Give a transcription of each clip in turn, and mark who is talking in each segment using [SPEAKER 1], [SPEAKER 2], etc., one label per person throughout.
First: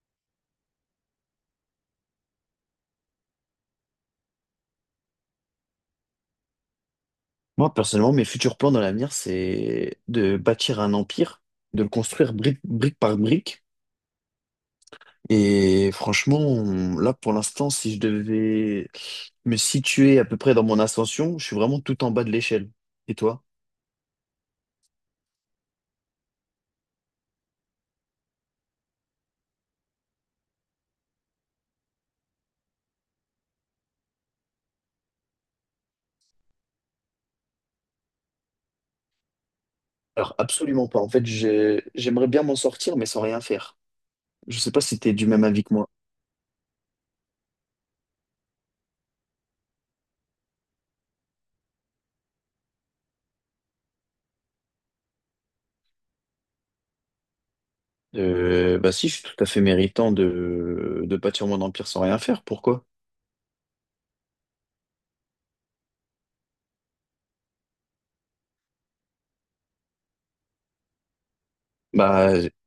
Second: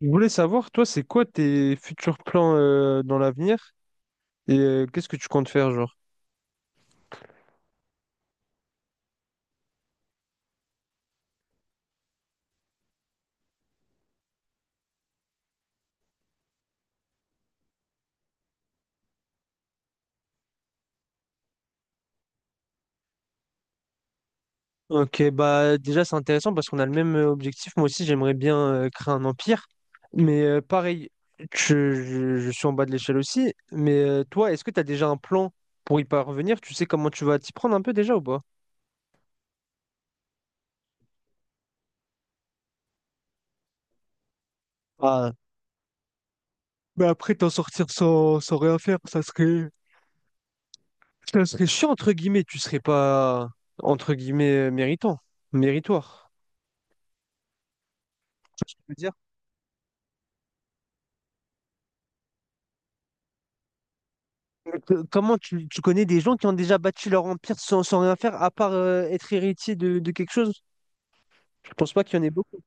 [SPEAKER 1] Je voulais savoir, toi, c'est quoi tes futurs plans dans l'avenir et qu'est-ce que tu comptes faire, genre?
[SPEAKER 2] Moi, personnellement, mes futurs plans dans l'avenir, c'est de bâtir un empire, de le construire brique par brique. Et franchement, là, pour l'instant, si je devais me situer à peu près dans mon ascension, je suis vraiment tout en bas de l'échelle. Et toi?
[SPEAKER 1] Ok, bah déjà c'est intéressant parce qu'on a le même objectif. Moi aussi j'aimerais bien créer un empire. Mais pareil, je suis en bas de l'échelle aussi. Mais toi, est-ce que tu as déjà un plan pour y parvenir? Tu sais comment tu vas t'y prendre un peu déjà ou pas?
[SPEAKER 2] Alors, absolument pas. En fait, j'aimerais bien m'en sortir, mais sans rien faire. Je sais pas si tu es du
[SPEAKER 1] Ah,
[SPEAKER 2] même avis que moi.
[SPEAKER 1] mais après t'en sortir sans rien faire, ça serait. Ça serait chiant entre guillemets, tu serais pas entre guillemets méritant, méritoire. Tu vois ce que
[SPEAKER 2] Euh,
[SPEAKER 1] je
[SPEAKER 2] bah
[SPEAKER 1] veux
[SPEAKER 2] si,
[SPEAKER 1] dire.
[SPEAKER 2] je suis tout à fait méritant de bâtir mon empire sans rien faire. Pourquoi?
[SPEAKER 1] Mais comment tu connais des gens qui ont déjà bâti leur empire sans rien faire, à part être héritier de quelque chose? Je pense pas qu'il y en ait
[SPEAKER 2] Bah,
[SPEAKER 1] beaucoup.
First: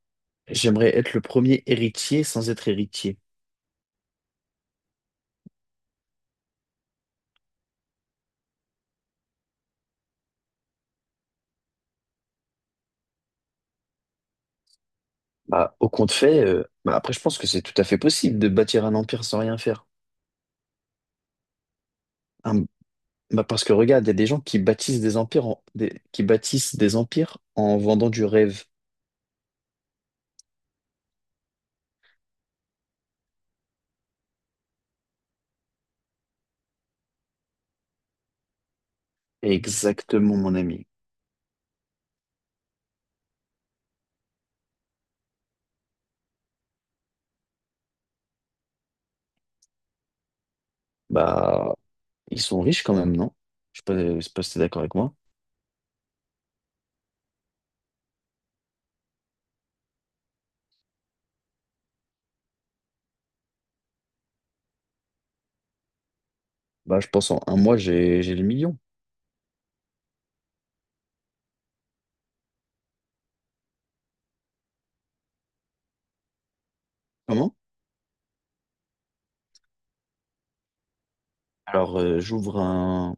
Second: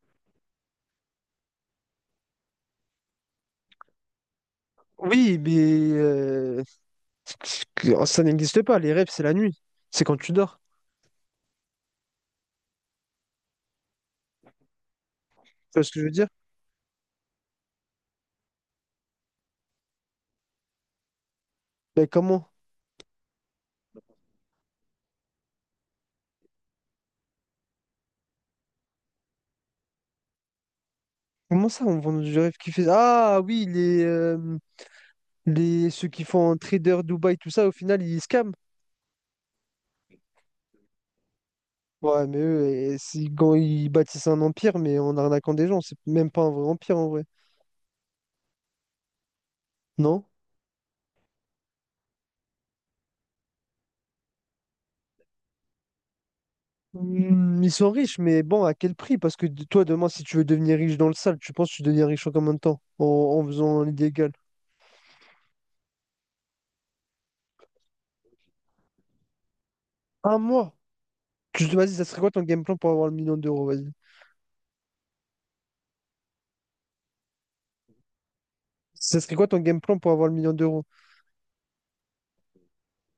[SPEAKER 2] j'aimerais être le premier héritier sans être héritier.
[SPEAKER 1] Oui, mais euh, ça n'existe pas. Les rêves, c'est la nuit. C'est quand tu dors.
[SPEAKER 2] Bah,
[SPEAKER 1] Tu vois
[SPEAKER 2] au
[SPEAKER 1] ce que je veux
[SPEAKER 2] compte
[SPEAKER 1] dire?
[SPEAKER 2] fait, bah, après, je pense que c'est tout à fait possible de bâtir un empire sans rien faire.
[SPEAKER 1] Mais comment?
[SPEAKER 2] Un- bah, parce que regarde, il y a des gens qui bâtissent des empires qui bâtissent des empires en vendant du rêve.
[SPEAKER 1] Comment ça, on vend du rêve qui fait. Ah oui, ceux qui font un trader Dubaï, tout ça, au final, ils scamment.
[SPEAKER 2] Exactement, mon ami.
[SPEAKER 1] Ouais, mais eux, quand ils bâtissent un empire, mais en arnaquant des gens, c'est même pas un vrai empire en vrai. Non?
[SPEAKER 2] Bah, ils sont riches quand même, non? Je sais pas si t'es d'accord avec moi.
[SPEAKER 1] Hmm, ils sont riches, mais bon, à quel prix? Parce que toi, demain, si tu veux devenir riche dans le sale, tu penses que tu deviens riche en combien de temps? En faisant l'illégal?
[SPEAKER 2] Bah, je pense en un mois, j'ai le million.
[SPEAKER 1] Un mois? Vas-y, ça serait quoi ton game plan pour avoir le million d'euros? Vas-y.
[SPEAKER 2] Comment?
[SPEAKER 1] Ça serait quoi ton game plan pour avoir le million d'euros?
[SPEAKER 2] Alors,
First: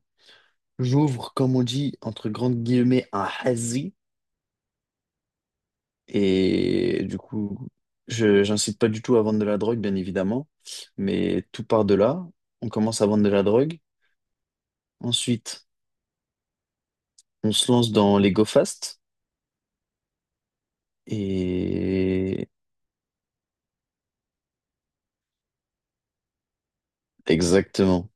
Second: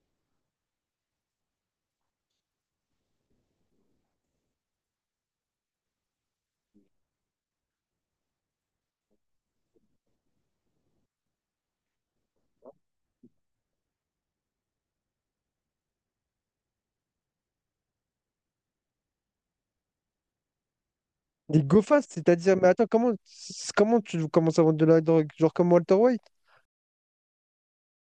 [SPEAKER 2] j'ouvre, comme on dit, entre grandes guillemets, un hazy. Et du coup, j'incite pas du tout à vendre de la drogue, bien évidemment, mais tout part de là. On commence à vendre de la drogue. Ensuite, on se lance dans les Go Fast.
[SPEAKER 1] Des go fast,
[SPEAKER 2] Et
[SPEAKER 1] c'est-à-dire, mais attends, comment tu commences à vendre de la drogue? Genre comme Walter White?
[SPEAKER 2] exactement.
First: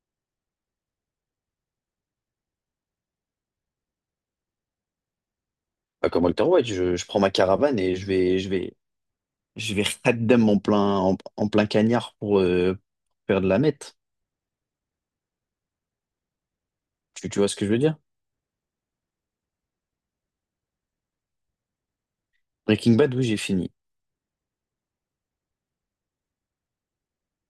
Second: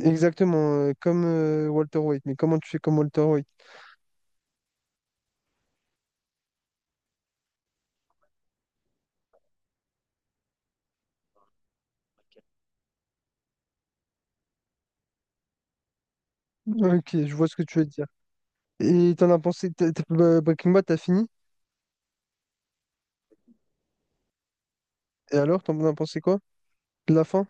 [SPEAKER 1] Exactement, comme Walter White. Mais comment tu fais comme Walter White?
[SPEAKER 2] Pas comme Walter White, je prends ma caravane et je vais raddam en plein, en plein cagnard pour faire de la meth.
[SPEAKER 1] Ok,
[SPEAKER 2] Tu,
[SPEAKER 1] je
[SPEAKER 2] tu
[SPEAKER 1] vois
[SPEAKER 2] vois
[SPEAKER 1] ce
[SPEAKER 2] ce
[SPEAKER 1] que
[SPEAKER 2] que je
[SPEAKER 1] tu
[SPEAKER 2] veux
[SPEAKER 1] veux
[SPEAKER 2] dire?
[SPEAKER 1] dire. Et t'en as pensé, bah, Breaking Bad, t'as fini?
[SPEAKER 2] Breaking Bad, oui, j'ai fini.
[SPEAKER 1] Et alors, t'en as pensé quoi? De la fin?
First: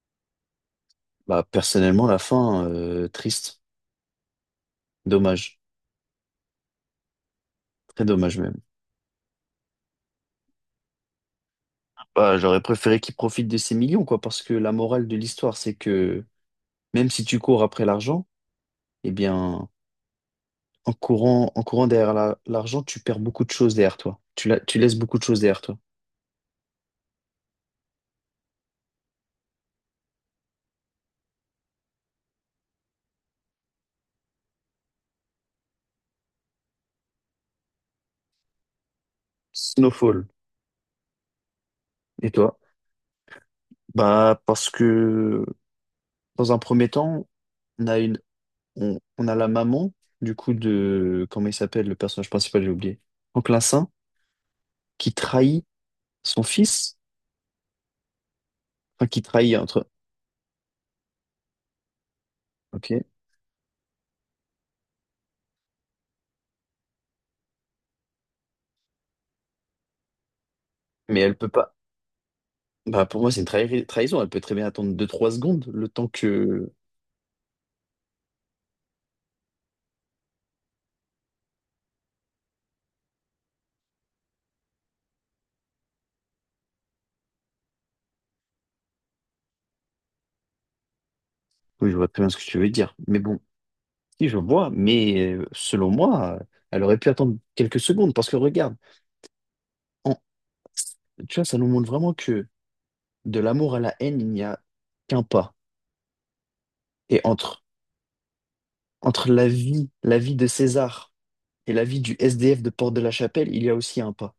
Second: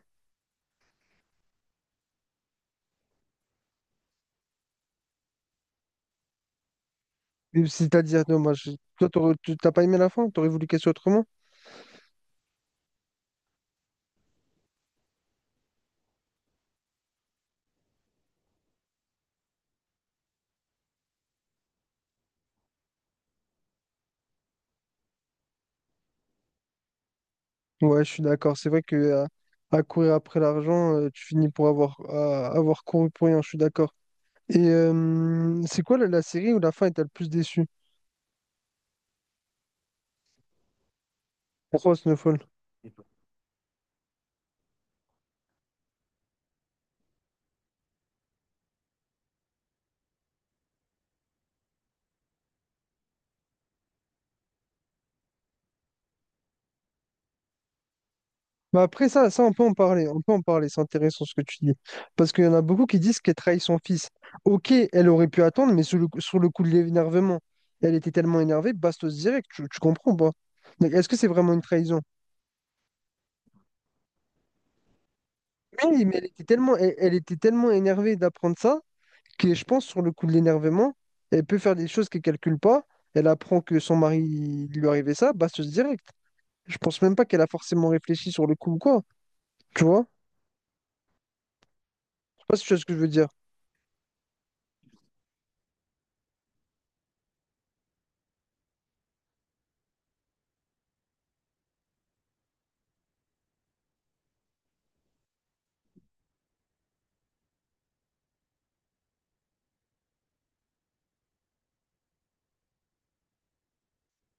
[SPEAKER 2] Bah, personnellement, la fin, triste. Dommage.
[SPEAKER 1] Et
[SPEAKER 2] Très
[SPEAKER 1] c'est-à-dire, non,
[SPEAKER 2] dommage,
[SPEAKER 1] moi,
[SPEAKER 2] même.
[SPEAKER 1] toi, t'as pas aimé la fin? T'aurais voulu qu'elle soit autrement?
[SPEAKER 2] Bah, j'aurais préféré qu'il profite de ses millions, quoi, parce que la morale de l'histoire, c'est que même si tu cours après l'argent, eh bien, en courant derrière l'argent, tu perds beaucoup de choses derrière toi. Tu laisses beaucoup de choses derrière toi.
[SPEAKER 1] Ouais, je suis d'accord. C'est vrai que à courir après l'argent, tu finis pour avoir, avoir couru pour rien. Je suis d'accord. Et c'est quoi la série où la fin est le plus déçu?
[SPEAKER 2] Snowfall.
[SPEAKER 1] Pourquoi
[SPEAKER 2] Et
[SPEAKER 1] Snowfall?
[SPEAKER 2] toi? Bah, parce que dans un premier temps, on a une, on a la maman, du coup, de, comment il s'appelle, le personnage principal, j'ai oublié. Franklin Saint, qui trahit son fils,
[SPEAKER 1] Bah
[SPEAKER 2] enfin,
[SPEAKER 1] après
[SPEAKER 2] qui
[SPEAKER 1] ça, ça on
[SPEAKER 2] trahit
[SPEAKER 1] peut en
[SPEAKER 2] entre,
[SPEAKER 1] parler, on peut en parler, c'est intéressant ce que tu dis. Parce qu'il y en a beaucoup qui
[SPEAKER 2] ok,
[SPEAKER 1] disent qu'elle trahit son fils. Ok, elle aurait pu attendre, mais sur le coup de l'énervement, elle était tellement énervée, bastos direct, tu comprends pas? Donc est-ce que
[SPEAKER 2] mais
[SPEAKER 1] c'est
[SPEAKER 2] elle peut
[SPEAKER 1] vraiment une
[SPEAKER 2] pas.
[SPEAKER 1] trahison?
[SPEAKER 2] Bah, pour moi, c'est une trahison. Elle peut très bien attendre deux trois secondes, le
[SPEAKER 1] Oui,
[SPEAKER 2] temps
[SPEAKER 1] mais elle était
[SPEAKER 2] que...
[SPEAKER 1] tellement, elle, elle était tellement énervée d'apprendre ça que je pense sur le coup de l'énervement, elle peut faire des choses qu'elle calcule pas, elle apprend que son mari il lui arrivait ça, bastos direct. Je pense même pas qu'elle a forcément réfléchi sur le coup ou quoi, tu vois?
[SPEAKER 2] Oui, je vois très bien ce
[SPEAKER 1] Je
[SPEAKER 2] que
[SPEAKER 1] sais pas
[SPEAKER 2] tu
[SPEAKER 1] si
[SPEAKER 2] veux
[SPEAKER 1] tu vois ce que
[SPEAKER 2] dire.
[SPEAKER 1] je veux
[SPEAKER 2] Mais
[SPEAKER 1] dire.
[SPEAKER 2] bon, si je vois, mais selon moi, elle aurait pu attendre quelques secondes. Parce que regarde, en- tu vois, ça nous montre vraiment que de l'amour à la haine, il n'y a qu'un pas. Et entre, entre la vie de César... Et la vie du SDF de Porte de la Chapelle, il y a aussi un pas.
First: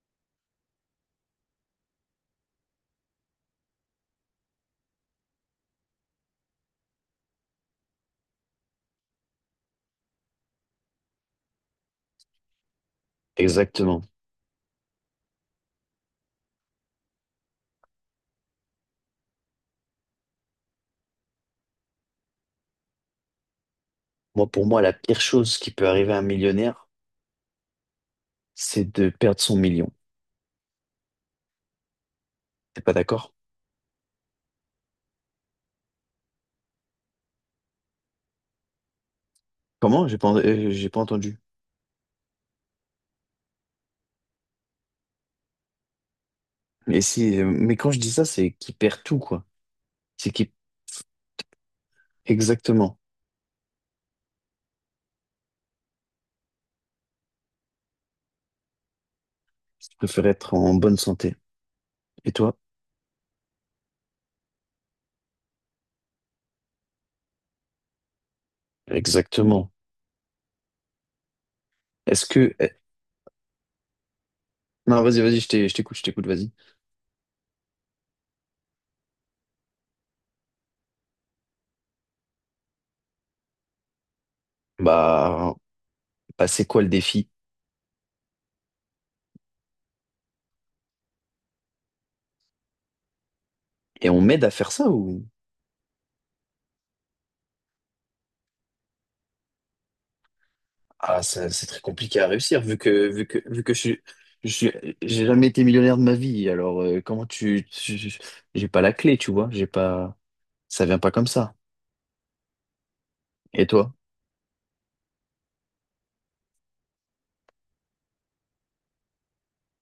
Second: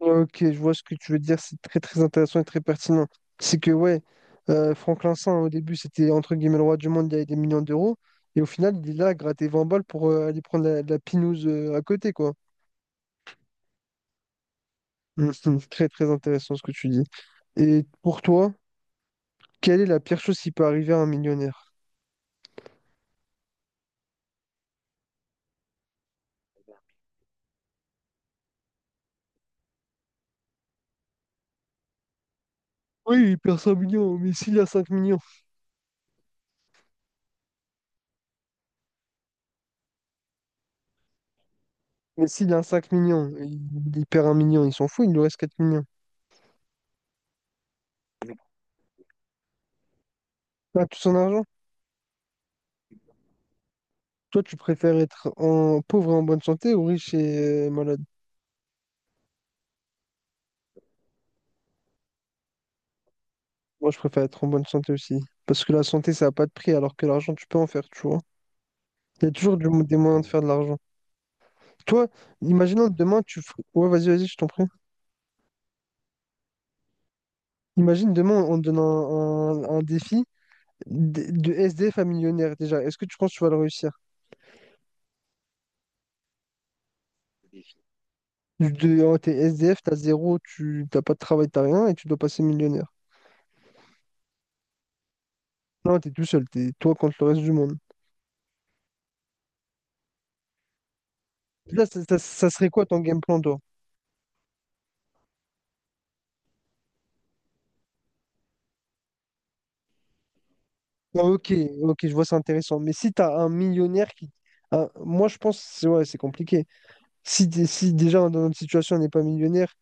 [SPEAKER 1] Ok, je vois ce que tu veux dire, c'est très très intéressant et très pertinent. C'est que ouais, Franklin Saint, au début, c'était entre guillemets le roi du monde, il avait des millions d'euros, et au final, il est là à gratter 20 balles pour aller prendre la pinouse à côté, quoi.
[SPEAKER 2] Exactement.
[SPEAKER 1] Mhm. C'est très très intéressant ce que tu dis. Et pour toi, quelle est la pire chose qui peut arriver à un millionnaire?
[SPEAKER 2] Moi, pour moi, la pire chose qui peut arriver à un millionnaire, c'est de perdre son million. T'es pas
[SPEAKER 1] Oui,
[SPEAKER 2] d'accord?
[SPEAKER 1] il perd 5 millions, mais s'il a 5 millions.
[SPEAKER 2] Comment? J'ai pas entendu.
[SPEAKER 1] Mais s'il a 5 millions, il perd un million, il s'en fout, il lui reste 4 millions.
[SPEAKER 2] Mais si, mais quand je dis ça, c'est qu'il perd tout, quoi. C'est qu'il...
[SPEAKER 1] Ah, tout son argent?
[SPEAKER 2] Exactement.
[SPEAKER 1] Toi, tu préfères être en pauvre et en bonne santé ou riche et malade?
[SPEAKER 2] Je préfère être en bonne santé. Et toi?
[SPEAKER 1] Moi, je préfère être en bonne santé aussi. Parce que la santé, ça n'a pas de prix, alors que l'argent, tu peux en faire, tu vois. Il y a toujours
[SPEAKER 2] Exactement.
[SPEAKER 1] des moyens de faire de l'argent. Toi,
[SPEAKER 2] Est-ce que,
[SPEAKER 1] imaginons demain, ouais, vas-y, vas-y, je t'en prie.
[SPEAKER 2] Non, vas-y, vas-y, je t'ai- je t'écoute, vas-y.
[SPEAKER 1] Imagine demain, on te donne un défi de SDF à millionnaire, déjà. Est-ce que tu penses que tu vas le réussir?
[SPEAKER 2] Bah, bah c'est quoi le défi?
[SPEAKER 1] Oh, t'es SDF, t'as zéro, tu t'as pas de travail, t'as rien, et tu dois passer millionnaire.
[SPEAKER 2] Et on m'aide à faire ça ou?
[SPEAKER 1] Non, t'es tout seul, t'es toi contre le reste du monde.
[SPEAKER 2] Ah, c'est très
[SPEAKER 1] Là, ça, ça-
[SPEAKER 2] compliqué à
[SPEAKER 1] ça
[SPEAKER 2] réussir
[SPEAKER 1] serait quoi ton game plan, toi?
[SPEAKER 2] vu que je suis je suis j'ai jamais été millionnaire de ma vie. Alors comment j'ai pas la clé, tu vois, j'ai pas ça vient pas
[SPEAKER 1] Ah,
[SPEAKER 2] comme
[SPEAKER 1] ok,
[SPEAKER 2] ça.
[SPEAKER 1] ok, je vois, c'est intéressant. Mais si tu as un
[SPEAKER 2] Et toi?
[SPEAKER 1] millionnaire qui. Moi, je pense, c'est ouais, c'est compliqué. Si, si déjà dans notre situation, on n'est pas millionnaire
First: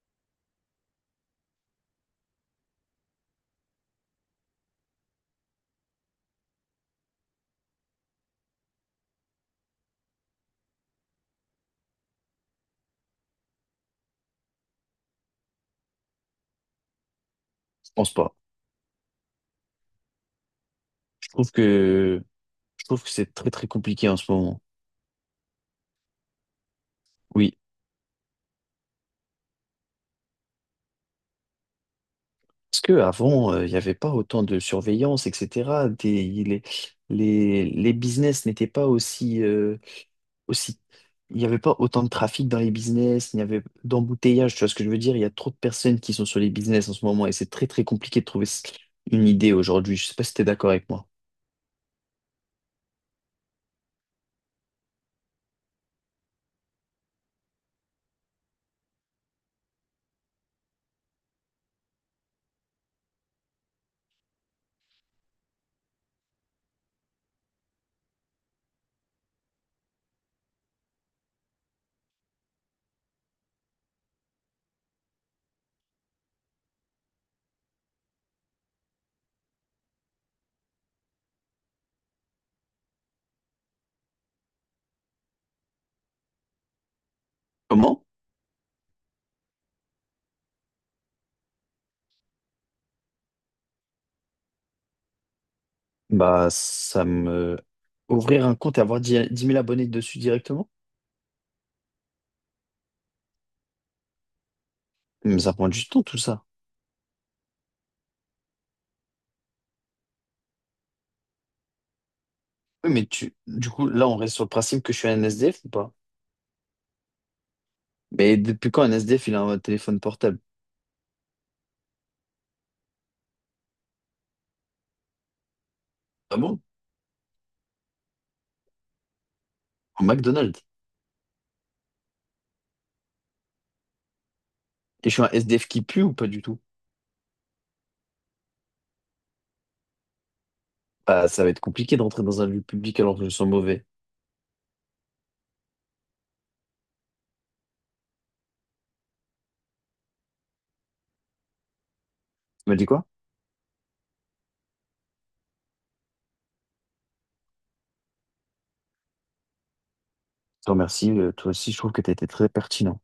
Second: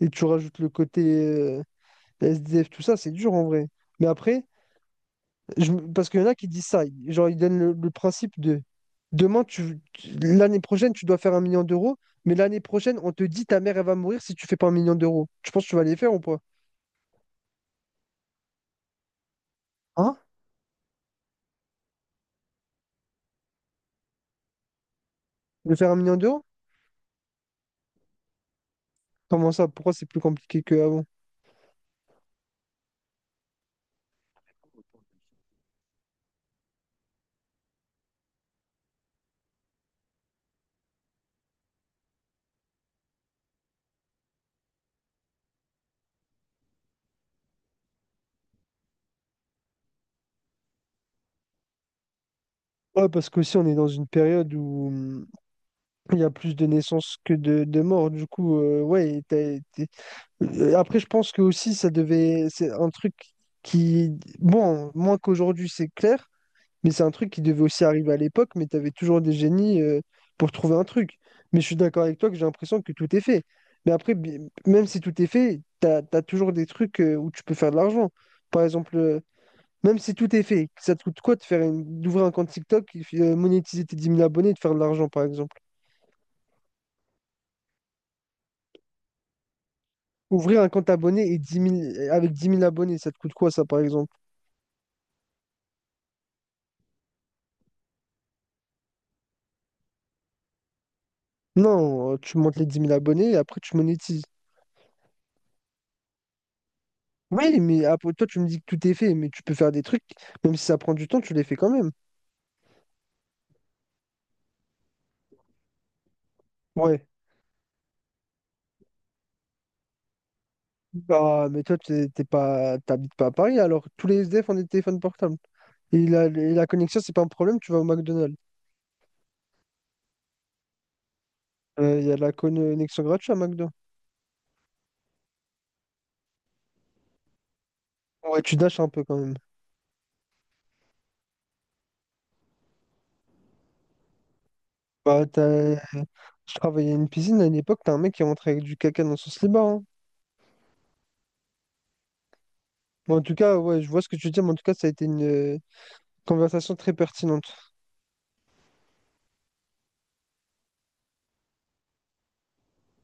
[SPEAKER 1] et tu rajoutes le côté SDF, tout ça, c'est dur en vrai. Mais après, parce qu'il y en a qui disent ça, genre ils donnent le principe de demain, l'année prochaine, tu dois faire un million d'euros, mais l'année prochaine, on te dit ta mère, elle va mourir si tu fais pas un million d'euros. Tu penses que tu vas les faire ou pas?
[SPEAKER 2] Je pense pas.
[SPEAKER 1] Hein?
[SPEAKER 2] Je trouve que je trouve que c'est très très compliqué en ce moment.
[SPEAKER 1] De faire un million d'euros?
[SPEAKER 2] Oui.
[SPEAKER 1] Comment ça? Pourquoi c'est plus compliqué qu'avant?
[SPEAKER 2] Parce que avant il n'y avait pas autant de surveillance, etc. Les business n'étaient pas aussi aussi, il n'y avait pas autant de trafic dans les business, il n'y avait d'embouteillage, tu vois ce que je veux dire? Il y a trop de personnes qui sont sur les business en ce moment et c'est très très compliqué de trouver une idée aujourd'hui. Je sais pas si tu es d'accord avec moi.
[SPEAKER 1] Ouais, parce qu'aussi on est dans une période où il y a plus de naissances que de morts, du coup, ouais. Après, je pense que aussi, ça devait. C'est un truc qui. Bon, moins qu'aujourd'hui, c'est clair, mais c'est un truc qui devait aussi arriver à l'époque, mais t'avais toujours des génies pour trouver un truc. Mais je suis d'accord avec toi que j'ai l'impression que tout est fait. Mais après, même si tout est fait, t'as toujours des trucs où tu peux faire de l'argent. Par exemple, même si tout est fait, ça te coûte quoi de faire d'ouvrir un compte TikTok, monétiser tes 10 000 abonnés et de faire de l'argent, par exemple?
[SPEAKER 2] Comment?
[SPEAKER 1] Ouvrir un compte abonné et 10 000 avec 10 000 abonnés, ça te coûte quoi ça par exemple?
[SPEAKER 2] Bah, ça me... Ouvrir un compte et avoir 10 000 abonnés dessus directement?
[SPEAKER 1] Non, tu montes les 10 000 abonnés et après tu monétises.
[SPEAKER 2] Mais ça prend du temps tout ça.
[SPEAKER 1] Oui, mais après toi tu me dis que tout est fait, mais tu peux faire des trucs, même si ça prend du temps, tu les fais quand même.
[SPEAKER 2] Oui, mais tu... du coup, là, on reste sur le principe que je suis un SDF ou pas?
[SPEAKER 1] Ouais.
[SPEAKER 2] Mais depuis quand un SDF, il a un téléphone portable?
[SPEAKER 1] Bah, mais toi t'habites pas à Paris alors tous les SDF ont des téléphones portables. Et la,
[SPEAKER 2] Ah
[SPEAKER 1] et
[SPEAKER 2] bon?
[SPEAKER 1] la connexion, c'est pas un problème, tu vas au McDonald's.
[SPEAKER 2] Au McDonald's.
[SPEAKER 1] Il y a la connexion gratuite à McDo.
[SPEAKER 2] Et je suis un SDF qui pue ou pas du tout?
[SPEAKER 1] Ouais, tu dashes un peu quand même.
[SPEAKER 2] Bah, ça va être compliqué de rentrer dans un lieu public alors que je sens mauvais.
[SPEAKER 1] Bah, je travaillais à une piscine à une époque, t'as un mec qui est rentré avec du caca dans son slibard. Hein.
[SPEAKER 2] Tu m'as dit quoi?
[SPEAKER 1] Mais en tout cas, ouais, je vois ce que tu dis, mais en tout cas, ça a été une conversation très pertinente.
[SPEAKER 2] Je te remercie. Toi aussi, je trouve que tu as été très pertinent.